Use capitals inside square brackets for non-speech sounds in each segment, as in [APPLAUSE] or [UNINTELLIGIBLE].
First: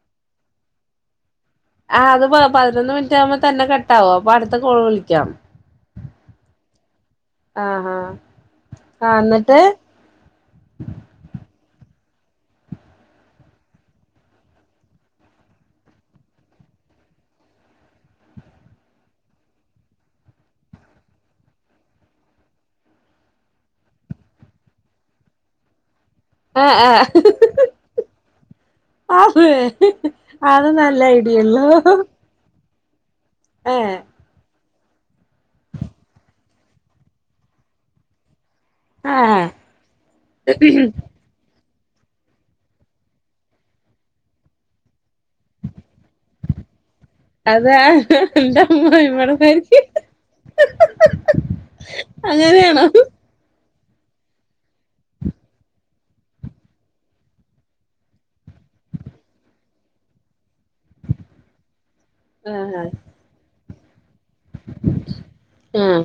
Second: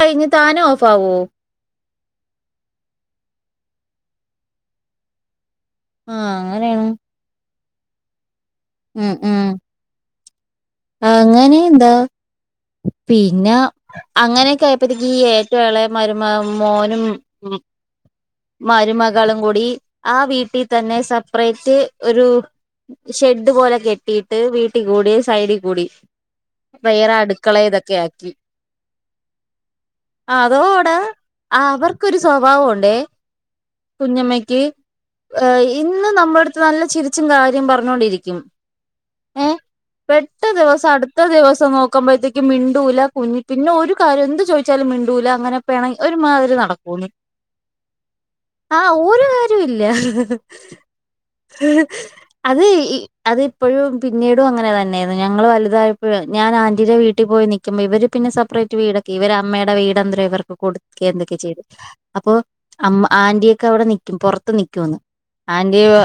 കഴിഞ്ഞ് താനെ ഓഫ് ആവോ ആ അത് പതിനൊന്ന് മിനിറ്റ് ആകുമ്പോ തന്നെ കട്ട ആാവും അപ്പൊ അടുത്ത കോള് വിളിക്കാം ആഹ അങ്ങനെണ് ആഹഹാ ഉം ആ ഉം എന്നിട്ട് അങ്ങനെ എന്താ പിന്നെ അങ്ങനെയൊക്കെ ആയപ്പോത്തേക്കക്ക് ഈ ഏറ്റ മളെ മരുമ മോനും ഉ മരുമകളും കൂടി ആ വീട്ടിൽ തന്നെ സെപ്പറേറ്റ് ഒരു ഷെഡ് പോലെ കെട്ടിട്ട് വീട്ടിൽ കൂടി സൈഡിൽ കൂടി ആഹ് വയറെ അടുക്കള ഇതൊക്കെ ആക്കി ആവെ അത് നല്ല ഐഡിയല്ലോ സ്വഭാവണ്ടേ ഏഹ് കുഞ്ഞമ്മയ്ക്ക് ഇന്ന് നമ്മുടെ അടുത്ത് നല്ല ചിരിച്ചും കാര്യം പറഞ്ഞോണ്ടിരിക്കും ആഹ ട്ട് ദിവസടു ഇത്ര ദിവസം നോക്കുമ്പോഴത്തേക്ക് മിണ്ടൂല കുഞ്ഞ്പിന്നെ ഒരു കാര്യം എന്ത് ചോദിച്ചാലും മിണ്ടൂല അങ്ങനെ പിണങ്ങി ഒരുമാതിരി നടക്കൂ അതെ കാര്യവും ഇല്ല [UNINTELLIGIBLE] അങ്ങനെയണോ അത് ഇപ്പോഴും പിന്നീടും അങ്ങനെ തന്നെയരുന്നു ഞങ്ങൾ വലുതായപ്പോ ഞാൻ ആന്റീന്റെ വീട്ടിൽ പോയി നിൽുമ്പ ഇവര് പിന്നെ സപ്റേറ്റ് വിവീടൊക്കെ ഇവർ അമ്മയുടെടെ വീട്ന്തരം ഇവർക്ക് കൊടുക്കെഎന്തൊക്കെ ചെയ്തു ഉ അപ്പൊ അ മ്മആന്റിയൊക്കെ അവിടെ നിക്കും പുറത്ത് നിക്കുംന്ന് ആന്റിയ ആഹ്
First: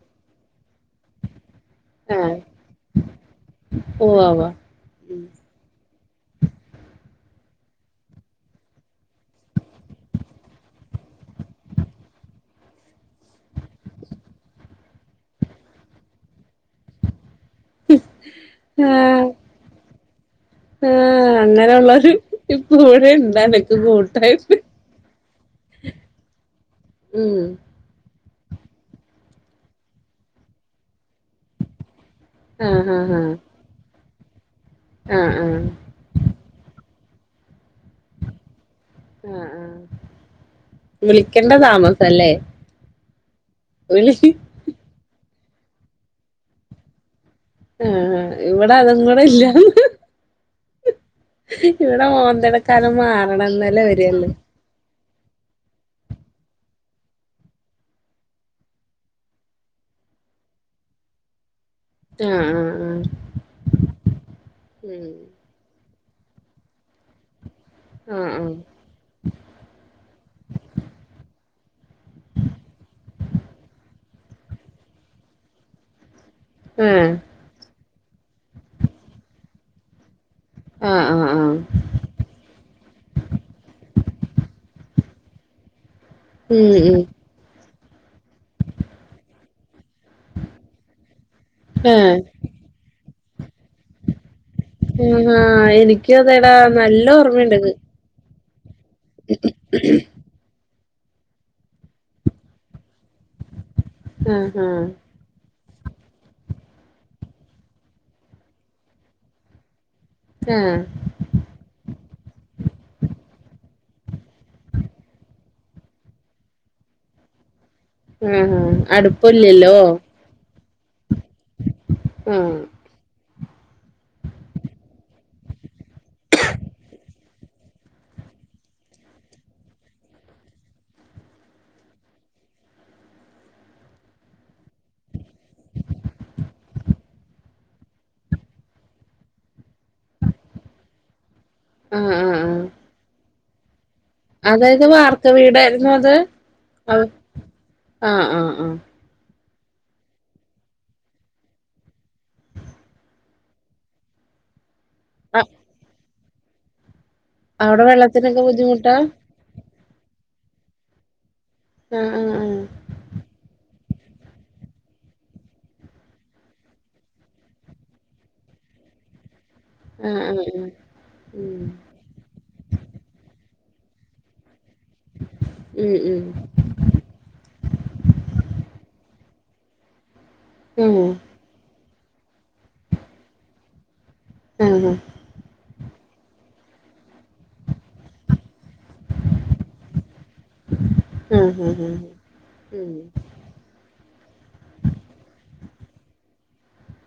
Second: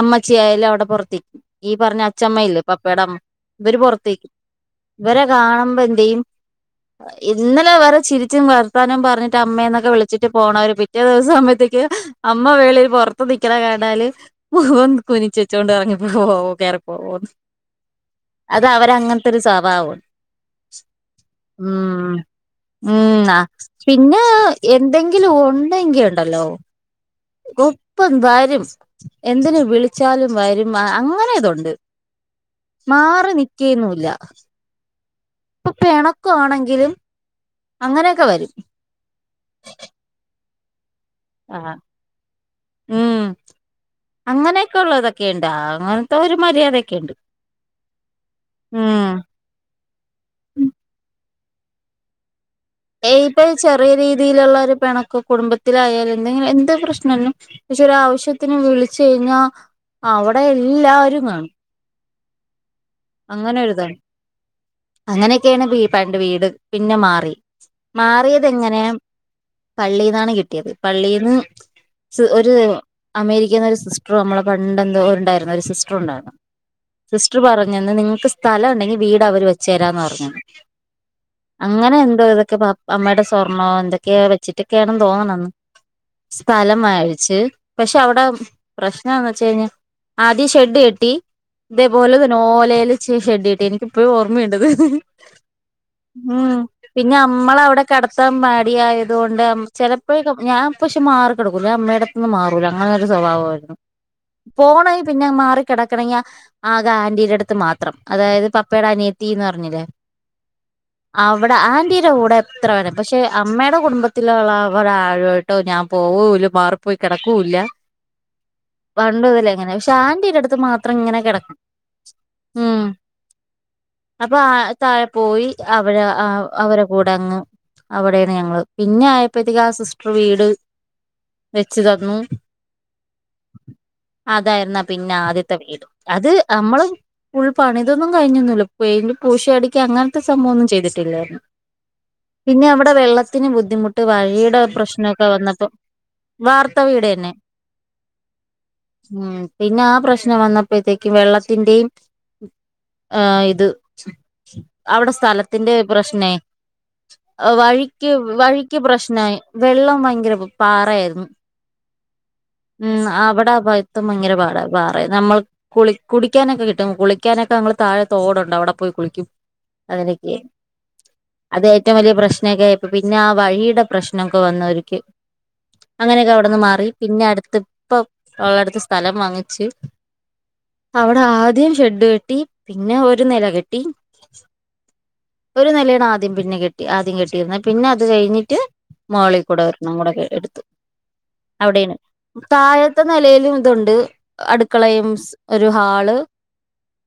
അമ്മ ച്ചിയായാലവിടെ പുറത്തേ.. ഈ പറഞ്ഞ ആഹ് അച്ചമ്മയില്ലേ.. പപ്പേടമ് ഇവര് ഉവ്വ് പുറത്തേക്കും. ഉവ്വ് ഇവരെ കാണുമ്പോ എന്തെയ്യും ഇന്നലെ വറെ ചിരിച്ചും വർത്താനം പറഞ്ഞിട്ട് അമ്മേന്നൊക്കെ വിളിച്ചിട്ട് പോണവര് പിറ്റേ ദിവസം ആകുമ്പഴത്തേക്ക് അമ്മ വെളി പൊറത്ത് നിൽക്കണ കാണാല് മു.. ഹ്.. ഹോം.. കുനിച്ചു വെച്ചോണ്ട് ഇറങ്ങിപ്പോ പോവോ. കയറി പോവോ അത് അവര അങ്ങനത്തെ ഒരു സ്വഭാവോ മ്മ്... അങ്ങനൊള്ളൊരു ഉമ്മ്... ങാ... പിന്നെ.. എന്തെങ്കിലും ഒണ്ടെങ്കിഒണ്ടല്ലോ ഉം... ഒപ്പം വരും.. എന്തിന് വിളിച്ചാലും വരും.. അങ്ങനെതുണ്ട്. ആഹ് മാറിനിക്കേന്നൂല്ല... ങാ... ങാ.. ഹ്. പ്പൊ പെണക്കോണെങ്കിലും അങ്ങനെയൊക്ക വരും. ങാ.. ങാ.. വിളിക്കണ്ട ആ താമസം അല്ലേ... ഉം.. അങ്ങനെയൊക്കെള്ള ഇതൊക്കെണ്ട്. അങ്ങനത്ത ഒരു മര്യാദേക്കെണ്ട്. മ്മ്... ഇവിട അതും കൂടെ ഇല്ലാന്നു മ്.. ഹ്.. ഇവിട [UNINTELLIGIBLE] ഏയ്.. ഇപ്പൊ ചെറിയ രീതിയിലൊള്ള ഒരു പെണക്ക് കുടുംബ ത്തിലായാലും എന്തെങ്കിലു.. എന്ത് പ്രശ്നലും എന്തെങ്കിലും ആവശ്യത്തിന് വിളിച്ച് കഴിഞ്ഞാ അവിട എല്ലാരും.. കാണും. ങാ.. ങാ.. ങാ.. അങ്ങനൊരിതാണ്. അങ്ങനെക്കെയാണ് പണ്ട് വീട്.. പിന്നെ മാറി. ആഹ് ആഹ് മാറിയതെങ്ങനെ.. പള്ളീന്നാണ് കിട്ടിയത്. പള്ളീന്ന് ഒരു.. അമേരിക്കേന്ന് ഒരു സിസ്റ്ററ് നമ്മട പണ്ടെന്തോ ഉണ്ടായിരുന്ന ഒരു സിസ്റ്ററൊണ്ടാരുന്ന്. മ്... റ് പറഞ്ഞന്ന് നിങ്ങൾക്ക് സ്ഥലം ഉണ്ടെങ്കി വീട് അവര് വെച്ച് തരാന്ന് പറഞ്ഞെന്ന്. ങാ... ങാ... ങാ... അങ്ങനെ എന്തോ ഇതൊക്കെ... അമ്മേടെ സ്വർണ്ണോ... എന്തൊക്കെയോ വച്ചിട്ടക്കാന്നു തോന്നണന്നു ഉം സ്ഥലം ഉം മഴച്ച്.. പക്ഷെ അവിട.. പ്രശ്നന്ന് വച്ച് കഴിഞ്ഞാ... ആദ്യം ഷെഡ് കെട്ടി. ഇതേപോലെ ആഹ് തന്നെ ഓലയിൽ ഷെഡ് കെട്ടി. എനിക്ക് ഇപ്പോഴും ഓർമ്മയുണ്ടത്.. ഹ്.. മ്മ്... ങാ... എനിക്കും അതേടാ.. നല്ല പിന്നെ ഓർമ്മയുണ്ടത്. നമ്മളവിടെ കടത്താൻ മടിയായതുകൊണ്ട്.. ചിലപ്പോഴേക്കും.. ഞാൻ പക്ഷെ മാറിക്കെടക്കൂല്ല... ഞാൻ അമ്മേടുത്തൂന്ന് മാറൂല.. അങ്ങന ഒരു സ്വഭാവാരുന്നു. ആഹ് ആഹ് പോണ പിന്ന മാറിക്കിടക്കണങ്കി ആ.. അത് താന്റീടടുത്ത് മാത്രം. അതായത് പപ്പയുടെ അനിയത്തിന്ന് പറഞ്ഞില്ലേ.. ങാ... അവിട ആന്റീട കൂടെ എത്ര വേണേ... പക്ഷെ അമ്മേടെ കുടുംബത്തിലുള്ളവരാരയിട് ട്ടോ ഞാൻ പോവോല്ല.. മാറിപ്പോയി കിടക്കോല്ല. ആഹ് പണ്ടുമുതലേങ്ങനെ അടുപ്പില്ലല്ലോ പക്ഷേ ആന്റീടുത്ത് മാത്രം ങ്ങനെ കിട മ്... അപ്പൊ ആ... താഴെ പോയി.. അവടെ.. ങാ.. അവര കൂടങ്ങ് അവിടെയാണ് ഞങ്ങള്. പിന്നെ ആയപ്പഴത്തേക്ക് ആ സിസ്റ്റർ വീട് വെച്ചു തന്നു. അതായിരുന്നാ പിന്നെ ആദ്യത്തെ വീട്. അത്.. നമ്മള് ഫുൾ പണിതൊന്നും കഴിഞ്ഞൊന്നുല്ല... പെയിന്റ്, പൂശിയടിക്ക.. അങ്ങനത്തെ സംഭവൊന്നും ചെയ്തിട്ടില്ലായിരുന്നു. ങാ.. ങാ.. പിന്നെ അവിടെ വെള്ളത്തിന് ബുദ്ധിമു ട്ട് വഴീട അതായത് പ്രശ്നൊക്ക വാർക്ക വന്നപ്പൊ.. വീടായിരുന്നോ അത് വാർത്ത ആഹ് വീടന്നെ. ആഹ് ആഹ് മ്മ്... പിന്നാപ്രശ്നം വന്നപ്പോഴത്തേക്ക് വെള്ള ത്തിന്റേം.. ങാ... ഇത്. അവിട സ്ഥലത്തിന്റെ പ്രശ് പിന്നെ അവിടെ വഴിക്ക് വെള്ളത്തിനൊക്കെ വഴിക്ക് ബുദ്ധിമുട്ടാ പ്രശ്നായ് വെള്ളം ഭയങ്കര പാറായ്ര്ന്നു ആഹ് ആഹ് ആഹ് ഉം അവ്ടെ ഭയ്ത്തം ഭയങ്കര പാട പാറെ നമ്മള് കുളി കുടിക്കാനൊക്കെ കിട്ടും കുളിക്കാനൊക്കെ നമ്മള് താഴെ തോടാെണ്ട് അവ്ടെ പോയി കുളിക്കും ആഹ് അങ്ങനെക്കെ ആഹ് ആഹ് ഉം അതെ റ്റവും വല്യ പ്രശ്നെക്കെയായപ്പോ പിന്നെ ആഹ് വഴിയ്ടെ പ്രശ്നൊക്കെ വന്ന് ഒര് ക്കെ ഉം ഉം അങ്ങനെയൊക്കെ അവ്ട്ന്ന് മാറി പിന്നെ അട്ത്ത് പ്പം ഓഹ് അട്ത്ത് സ്ഥലം വാങ്ങിച്ച് ഉം അവടെ ആദ്യം ഷെഡ്ഡ് കെട്ടി പിന്നെ ഒര് നെല കെട്ടി ആഹ് ആഹ് ഒരു നെലെയാണ് ആദ്യം പിന്നെ കെട്ടി ആദ്യം കെട്ടിയിര്ന്നെ പിന്നെ അത് കഴിഞ്ഞിട്ട് മോളി കൂടെ ഒരെണ്ണം കൂടെ എട് ത്തു ആഹ് ആഹ് അവിടേണ് ഉം താഴത്തെ നെലയിലും തുണ്ട് അട്ക്കളയും സ് ഒരു ഹാള്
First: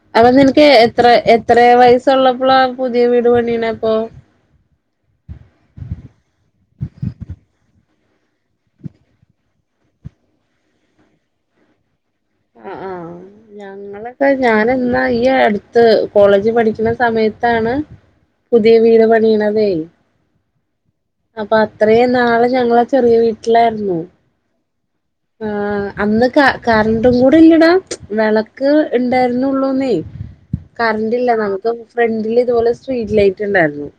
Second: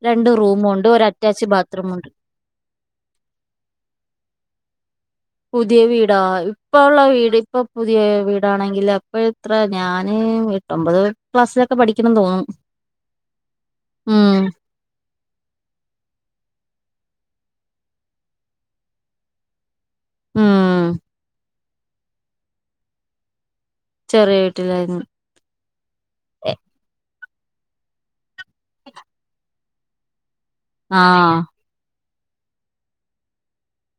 രണ്ട് അപ്പൊ നിൻക്ക് റൂമുണ്ട് ഒരു എത്ര അറ്റാച്ച് എത്രേ ബാത്റൂമുണ്ട് വയസ്സുള്ളപ്പളാ പുതിയ വീട് പണിയ്ണെ അപ്പോ [INAUDIBLE] പുതിയ വീടാേ ഇപ്പ ഉള്ള വീട് ഇപ്പൊ പുതിയ വീടാണെങ്കിൽ അപ്പ എത്ര ഞാന് ഒമ്പത് ക്ലാസ്സിലൊക്കെ പഠിക്ക്ണെന്ന് തോന്നുന്ന് ആം ഞങ്ങളൊക്കെ ഞാന് ന്നായ് ഈ അട്ത്ത് കോളേജ് പഠിക്ക്ണ സമയത്താണ് പുതിയ വീട് പണിയ്ണതേ ആഹ് അപ്പൊ അത്രേയും നാള് ഞങ്ങള് ചെറിയ വീട്ടിലായ്ര്ന്നു ചെറിയ വീട്ടിലായ്ര്ന്ന് ആഹ് അന്ന് ക കറണ്ടും കൂടെ ഇല്ലെടാ വെളക്ക് ണ്ടായ്ര്ന്നാെള്ളൂന്നേ കറണ്ട്ല്ലാ ആഹ് നമുക്ക് ഫ്രണ്ടില് ഇത്പോലെ സ്ട്രീറ്റ് ലൈറ്റ്ണ്ടായ്ര്ന്നു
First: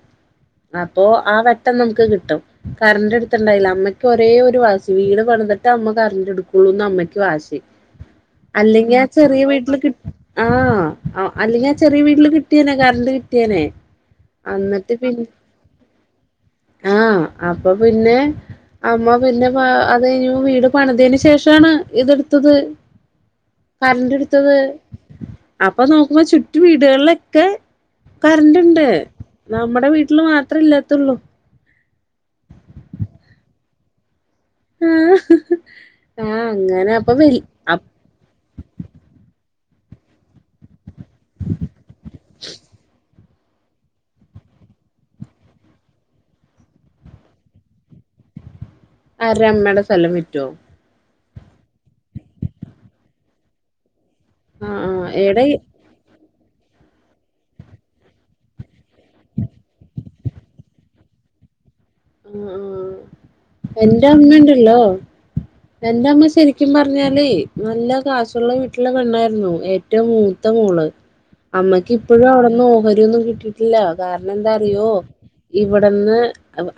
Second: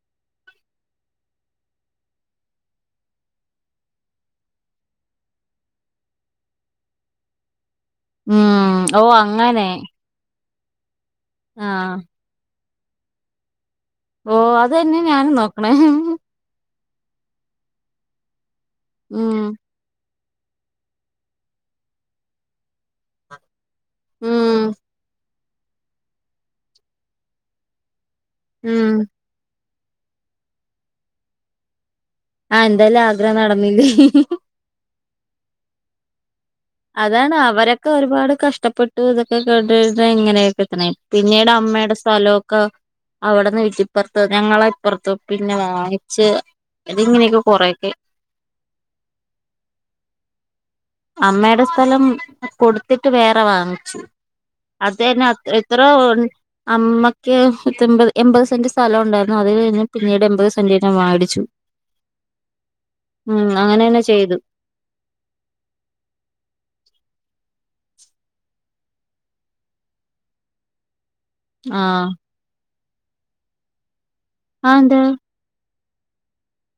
അപ്പൊ ആ വെട്ടം നമ്ക്ക് കിട്ടും കറെണ്ടെട്ത്ത്ണ്ടായില്ല അമ്മയ്ക്ക് ഒരേ ഒരു വാസി വീട് പണിത്ട്ട് അമ്മ കരെണ്ടെട്ക്കുള്ളൂന്ന് അമ്മയ്ക്ക് വാശി ഉം അല്ലെങ്കി ഓ ആ ചെറിയ അങ്ങനെ വീട്ട്ല് കി ആഹ് അ അല്ലെങ്കി ആ ആഹ് ചെറിയ വീട്ടില് കിട്ടിയേനെ കറണ്ട് കിട്ടിയേനെ ഓ അന്നിട്ട് അതന്നെ പി ഞാനും നോക്കണേ ആഹ് അപ്പം പിന്നെ അമ്മ ഉം പിന്നെ പ അത് കയ്ഞ്ഞ് വീട് പണ്തേന് ശേഷാണ് ഇതെട്ത്തത് കരണ്ട്ട്ത്തത് ഉം അപ്പൊ നോക്കുമ്പോ ചുറ്റും വീട്കൾലെക്കെ കര്ണ്ട്ണ്ട് ഉം നമ്മടെ വീട്ട്ല് മാത്രേ ഇല്ലാത്തൊള്ളു ആഹ് എന്തായാലും ആഗ്രഹം നടന്നില്ലേ ആഹ് ആഹ് അങ്ങെൻ അതാണ് അവരൊക്കെ ഒരുപാട് കഷ്ടപ്പെട്ട് തൊക്കെ കേ ഇങ്ങനെ കിട്ടണേ പിന്നീട് അമ്മേടെ സ്ഥലൊക്കാ അവിടെന്ന് വീട്ടിപ്പാെർത്ത് ഞങ്ങളെ ഇപ്പാെർത്ത് പിന്നെ വാങ്ങ്ച്ച് അതി ഇങ്ങനെയൊക്കെ കൊറേയൊക്കെ ആര്ടെ അമ്മേടെ സ്ഥലം വിറ്റോ അമ്മേടെ സ്ഥലം കൊട്ത്തിട്ട് വേറെ വാങ്ങിച്ച് ആഹ് ആഹ് എടെ അതേന്നെ ത്രാ വേഡ് അമ്മക്ക് പത്തെൺപത് എൺപത് സെന്റ് സ്ഥലം ഉണ്ടായ്ര്ന്നു അതിൽ നിന്ന് പിന്നീട് എമ്പത് സെന്റെന്നെ വാടിച്ചു ആഹ് ആഹ് അങ്ങനെ തന്നെ എന്റെ ചെയ്തു അമ്മെണ്ടല്ലോ എന്റെ അമ്മ ശെരിക്കും പർഞ്ഞല് നല്ല കാശുള്ള വീട്ട്ലെ പെണ്ണായ്ര്ന്നു ഏറ്റവും മൂത്ത മോള് അമ്മക്ക് ആഹ് ഇപ്പഴും അവ്ടെന്ന് ഓഹരി ഒന്നും കിട്ടിയിട്ടില്ല കാരണം എന്താ അറിയോ ഇവട്ന്ന്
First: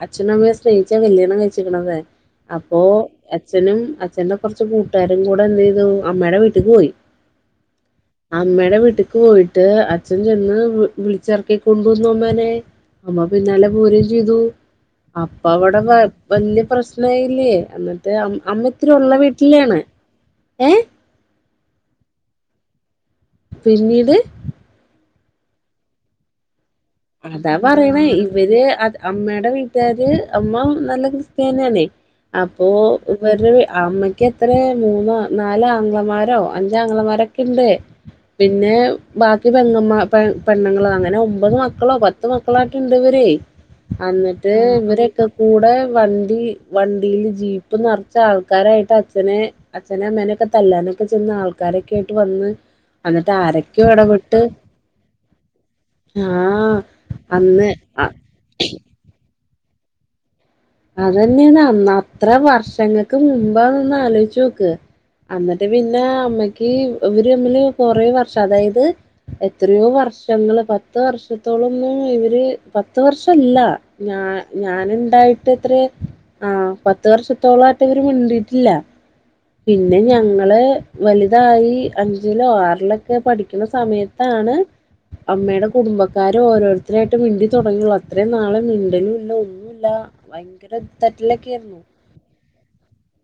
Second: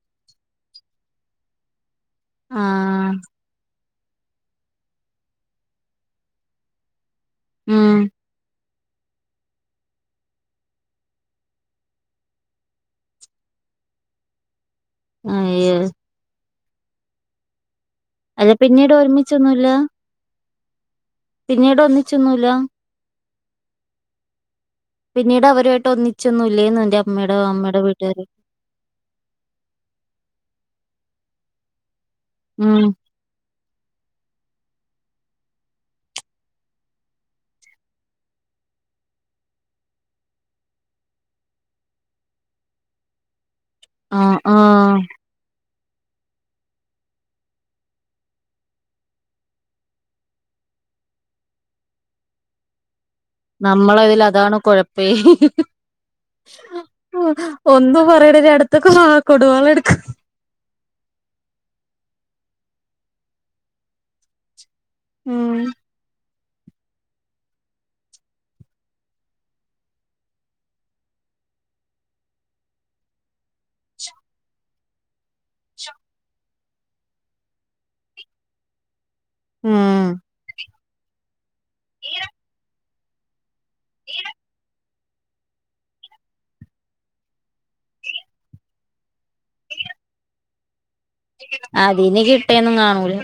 അച്ഛനും അമ്മയും സ്നേഹിച്ചാ കല്യാണം കഴ്ച്ച്ക്ക്ണതെ അപ്പോ ആഹ് എച്ഛനും അ [UNINTELLIGIBLE] കൊർച്ച് കൂട്ടുകാരും കൂടെ എന്തെയ്തു അമ്മേടെ വീട്ടിക്ക് പോയി ഉം അമ്മേടെ വീട്ട് പോയിട്ട് അച്ഛൻ ചെന്ന് വിൾ വിൾച്ചിറക്കി കൊണ്ടുവന്നോവമ്മാരെ അമ്മ പിന്നാലെ പോരേം ചെയ്തു അപ്പ അയ്യോ അവിടെ വ വലിയ പ്രശ്നയില്ലേ അത് അല്ല അമ്മത്തില് പിന്നീട് ഉള്ള ഒരുമിച്ചൊന്നുല്ല വീട്ടിലാണ് ഏഹ് പിന്നീട് ഒന്നിച്ചൊന്നൂല പിന്നീട് പിന്നീട് അവരുവായിട്ട് ഒന്നിച്ചൊന്നു ഇല്ലേന്ന് അതാ പറയണേ ഇവര് അത് അമ്മേടെ വീട്ടുകാര് അമ്മ നല്ല ക്രിസ്ത്യാന്യാണേ അപ്പോ ഉം ഇവര് അമ്മയ്ക്ക് എത്ര മൂന്നോ നാല ആങ്ങളമാരോ അഞ്ച ആങ്ങളമാരൊക്കെ ഇണ്ട് പിന്നെ ബാക്കി പെങ്ങമ്മാ പെൺ പെണ്ണങ്ങള അങ്ങനെ ഒമ്പത് മക്കളോ പത്ത് മക്കളായിട്ട ഇണ്ട് ഇവരെ ആഹ് അന്നിട്ട് ആഹ് ഇവരൊക്കെ കൂടെ വണ്ടി വണ്ടിയില് ജീപ്പ് നെർച്ച് ആൾക്കാരായിട്ട് അച്ഛനെ അച്ഛനേ അമ്മേനൊക്കെ തല്ലാനൊക്കെ ചെന്ന ആൾക്കാരൊക്കെ ആയിട്ട് വന്ന് എന്നിട്ട് ആരക്കോ നമ്മളതിൽ ഇടപെട്ട് അതാണ് കൊഴപ്പേ ആഹ് അന്ന് ഒന്നും പറയേണടു ഇതൊക്കെ വാ കൊടുവാള് എടുക്ക അതെന്നെണന്ന് അത്ര വർഷങ്ങൾക്ക് മുമ്പാ ഒന്ന് ആലോചിച്ചു നോക്ക് ഉം അന്നിട്ട് പിന്നെ അമ്മക്ക് ഇവര് തമ്മില് കൊറേ വർഷം അതായത് എത്രയോ വർഷങ്ങള് പത്ത് വർഷത്തോളംന്നും ഇവര് പത്ത് വർഷല്ല ഞാ ഞാനുണ്ടായിട്ട് ട്ടെത്ര ആഹ് പത്ത് വർഷത്തോളം ആയിട്ട് ഇവര് മിണ്ടിട്ടില്ല ഉം പിന്നെ ഞങ്ങള് വലുതായി അഞ്ചിലോ ആറിലോ ക്കെ പഠിക്ക്ണ സമയത്താണ് അമ്മയുടെ കുടുംബക്കാരെ ഓരോരുത്തരായിട്ട് മിണ്ടി തുടങ്ങിയുള്ളൂ അത്രേയും നാളെ മിണ്ടലും ഇല്ല ഒന്ന ഭയങ്കര തെറ്റിലൊക്കെ ആരുന്നു ഇനി കിട്ടേന്നും കാണൂല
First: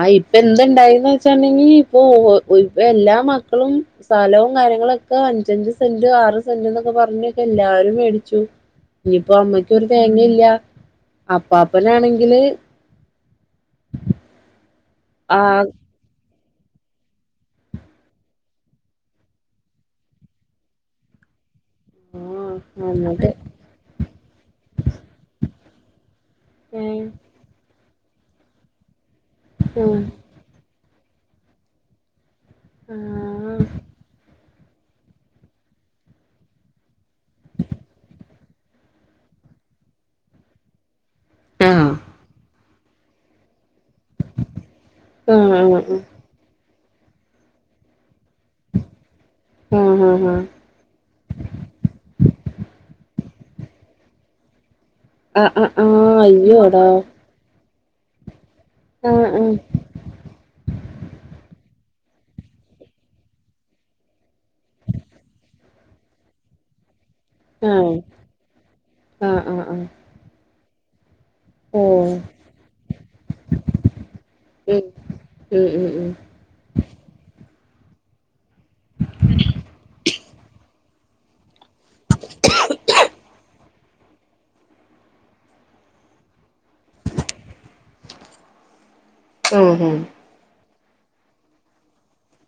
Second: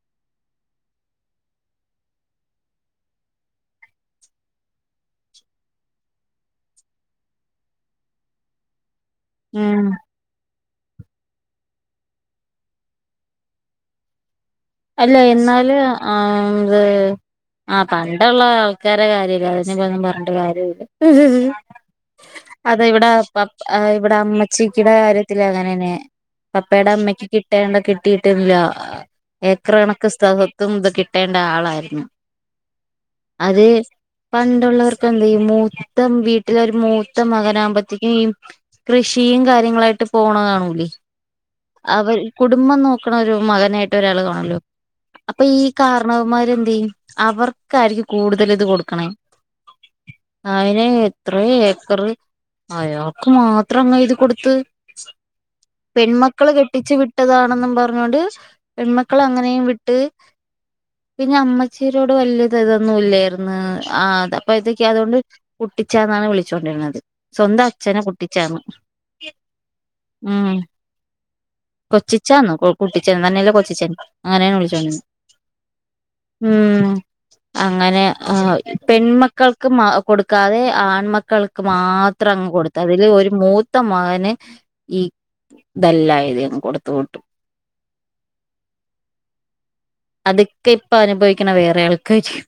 ആഹ് ഇപ്പൊ എന്ത്ണ്ടായിന്ന് വെച്ചുണ്ടെങ്കി ഇപ്പൊ ഇപ്പ എല്ലാ മക്കളും സ്ഥലവും കാര്യങ്ങളൊക്കെ അഞ്ചഞ്ച് സെന്റ് ആറ് സെന്റ് എന്നൊക്കെ പറഞ്ഞക്കെ എല്ലാരും മേടിച്ചു ഇനിയിപ്പോ അമ്മക്ക് ഉം ഒരു തേങ്ങ ഇല്ല അപ്പാപ്പനാണെങ്കില് അല്ല ആഹ് എന്നാല് ആഹ്ത് ആഹ് പണ്ടുള്ള ആൾക്കാരെ കാര്യല്ല അതപ്പോ ഒന്നും പറഞ്ഞട്ട് കാര്യല്ല അതെ ആഹ് ഇവിടെ എന്നിട്ട് ഇവിടെ അമ്മച്ചിക്കിടെ കാര്യത്തിലും അങ്ങനെന്നെ പപ്പയുടെ ഏഹ് അമ്മയ്ക്ക് കിട്ടേണ്ട കിട്ടിയിട്ടില്ല ഏക്കർ ആഹ് കണക്കിന് സ് ദും ഇത് കിട്ടേണ്ട ആളായിരുന്നു ആഹ് അതെ പണ്ടുള്ളവർക്ക് എന്താ ഈ മൂത്തം വീട്ടില ഒരു മൂത്ത മകനാകുമ്പോത്തേക്കും ഈ കൃഷിയും കാര്യങ്ങളായിട്ട് പോണകാണൂലേ അവർ കുടുംബം നോക്കണ ഒരു മകനായിട്ട് ഒരാൾ കാണല്ലോ അപ്പൊ ഈ ആഹ് ആഹ് കാരണ മ്മാര് എന്ത് ചെയ്യും അവർക്കായിരിക്കും കൂടുതൽ ഇത് കൊടുക്കണേ ആഹ് ഉം ഉം അയ്ന് എത്ര ഏക്കറ് അയാൾക്ക് മാത്ര അങ്ങ് എയ്തി കൊടുത്ത് ആഹ് ആഹ് ആഹ് ആഹ് ആഹ് പെൺമക്കള് അയ്യോടാ കെട്ടിച്ചു വിട്ടതാണെന്നും പറഞ്ഞോണ്ട് പെൺമക്കൾ ആഹ് ആഹ് അങ്ങനെയും വി ട്ട് പിന്നെ അമ്മച്ചീരോട് വലിയത് ഇതൊന്നും ഇല്ലായിന്ന് ആഹ് അഹ് അപ്പൊ ഇതൊക്കെ അതുകൊണ്ട് കുട്ടിച്ചാന്നാണ് വിളിച്ചോണ്ടിരുന്നത് സ്വന്തം ആഹ് അച്ഛനെ കുട്ടിച്ചാന്ന് ആഹ് ആഹ് ആഹ് ഉം ഓഹ് കൊച്ചിച്ചാന്നോ കൂട്ടിച്ചൻ തന്നല്ലേ കൊ കൊച്ചച്ചൻ അങ്ങനെയ വിളിച്ചോണ്ടിന്ന് ഉം ഉം ഉം ഉം ഉം അങ്ങനെ അ പെൺമക്കൾക്ക് കൊടുക്കാതെ ആൺമക്കൾക്ക് മാത്രം അങ് കൊടുക്ക അതില് ഒരു മൂത്ത മകന് ഈ ദല്ലായധികം കൊടുത്ത വിട്ടു ഉം ഹം അതൊക്കെ ഇപ്പൊ അനുഭവിക്കണ വേറെ ആൾക്കായിരിക്കും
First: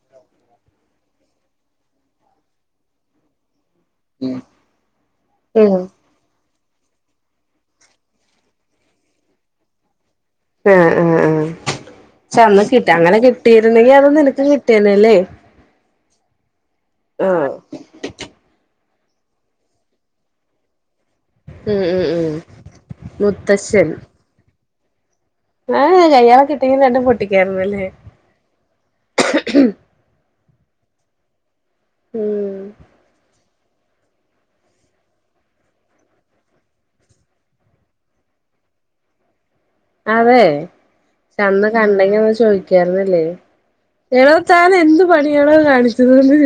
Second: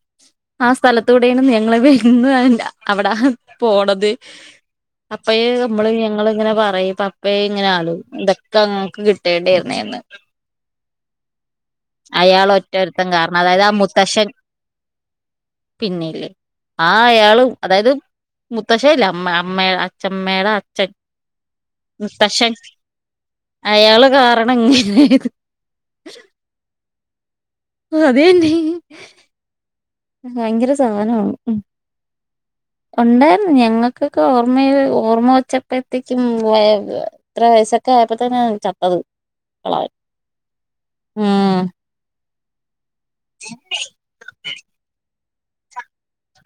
ആ സ്ഥലത്തൂടെയെന്നും ഞങ്ങളെ വടുന്നുല്ല അവിടെ പോണ അപ്പയ ഉം നമ്മള് ഞങ്ങ ഇങ്ങനെ പറയും അപ്പ ഇങ്ങനെ ആാലും ഇതൊക്കെ അങ്ങക്ക് കിട്ടേണ്ടിയിരുന്നന്ന് ആഹ് ആ ആ പ അയാൾ അന്ന് കിട്ട ഒറ്റൊരുത്തൻ അങ്ങനെ കാരണം അതായത് കിട്ടിരുന്നെങ്കി അത് നിനക്ക് കിട്ടിയന്നല്ലേ പിന്നെല്ലേ ആ അയാളും ഉം അതായത് മുത്തശയില്ല അമ്മ അമ്മ അച്ഛമ്മയുടെ അച്ഛൻ ഉം ഉം പക്ഷെ മുത്തശ്ശൻ അയാള് കാരണം ഇങ്ങനെയത് ആ കയ്യാളെ കിട്ടിങ്കി രണ്ടു പൊട്ടിക്കായിരുന്നുല്ലേ അതന്നെ ഭയങ്കര സാനമാണ് ഉം മം ഉണ്ടായിരുന്നു ഞങ്ങക്കൊക്കെ ഓർമ്മയിൽ ഓർമ്മ വെച്ചത്തപ്പേയ്ക്കും വ ഇത്ര വയസ്സൊക്കെ ആയപ്പോ തന്നെയ ചത്തത് കളവൻ അതെ ക്ഷെ അന്ന് കണ്ടെങ്കി ഒന്ന് ചോദിക്കാം ക്കാരുന്നിലെ എടോ താൻ എന്ത് പണിയാണോ കാണിച്ചതന്ന്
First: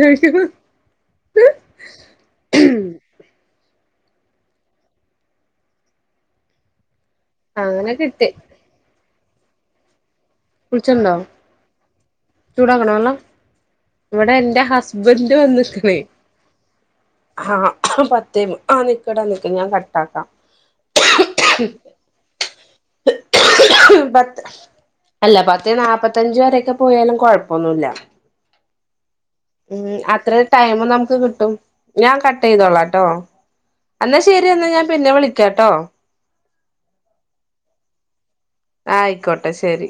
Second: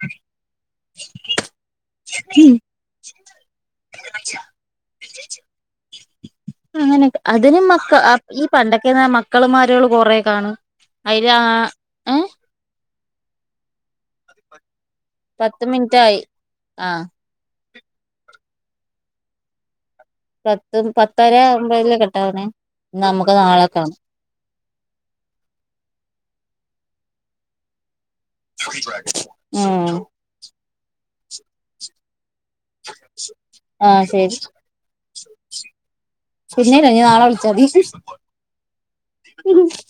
[INAUDIBLE] ഉം [INAUDIBLE] [INAUDIBLE] അങ്ങനെക്കെ അതിനും മക്ക അങ്ങനെ അ് കിട്ടി ഈ പണ്ടൊക്കന്ന് മക്കളും മാരോള് കൊറേ കാണ് കുളിച്ചിട്ണ്ടോ ചൂടാക്കണോ വെള്ളം ഇവിടെ എൻ്റെ ഹസ് ബൻ്റ് പത്ത് വന്ന്നിക്കണേ മിനിറ്റായി ആ അ്ഹ അപ്പം പത്തേന്ന് ആ നിക്കടാ നിക്ക് ഞാൻ കട്ടാക്കാം പത്തും പത്തര ആവുമ്പോലല്ലേ കട്ടാകണേ നമ്മുക്ക് നാളെക്കാം പത്ത് അല്ല പത്ത് നാപ്പത്തഞ്ച് വരെക്കെ പോയാലും കുഴപ്പമൊന്നുമില്ല [UNINTELLIGIBLE] ഉം അത്ര ടൈമ് നമുക്ക് കിട്ടും ഞാൻ കട്ട് ചെയ്തോളാം ട്ടോ എന്നാ ശരി എന്നാ ഞാൻ പിന്നെ വിളിക്കാം ട്ടോ പിന്നെയല്ലാ ഇനി നാളെ വിളിച്ചാതി ആയിക്കോട്ടെ ശരി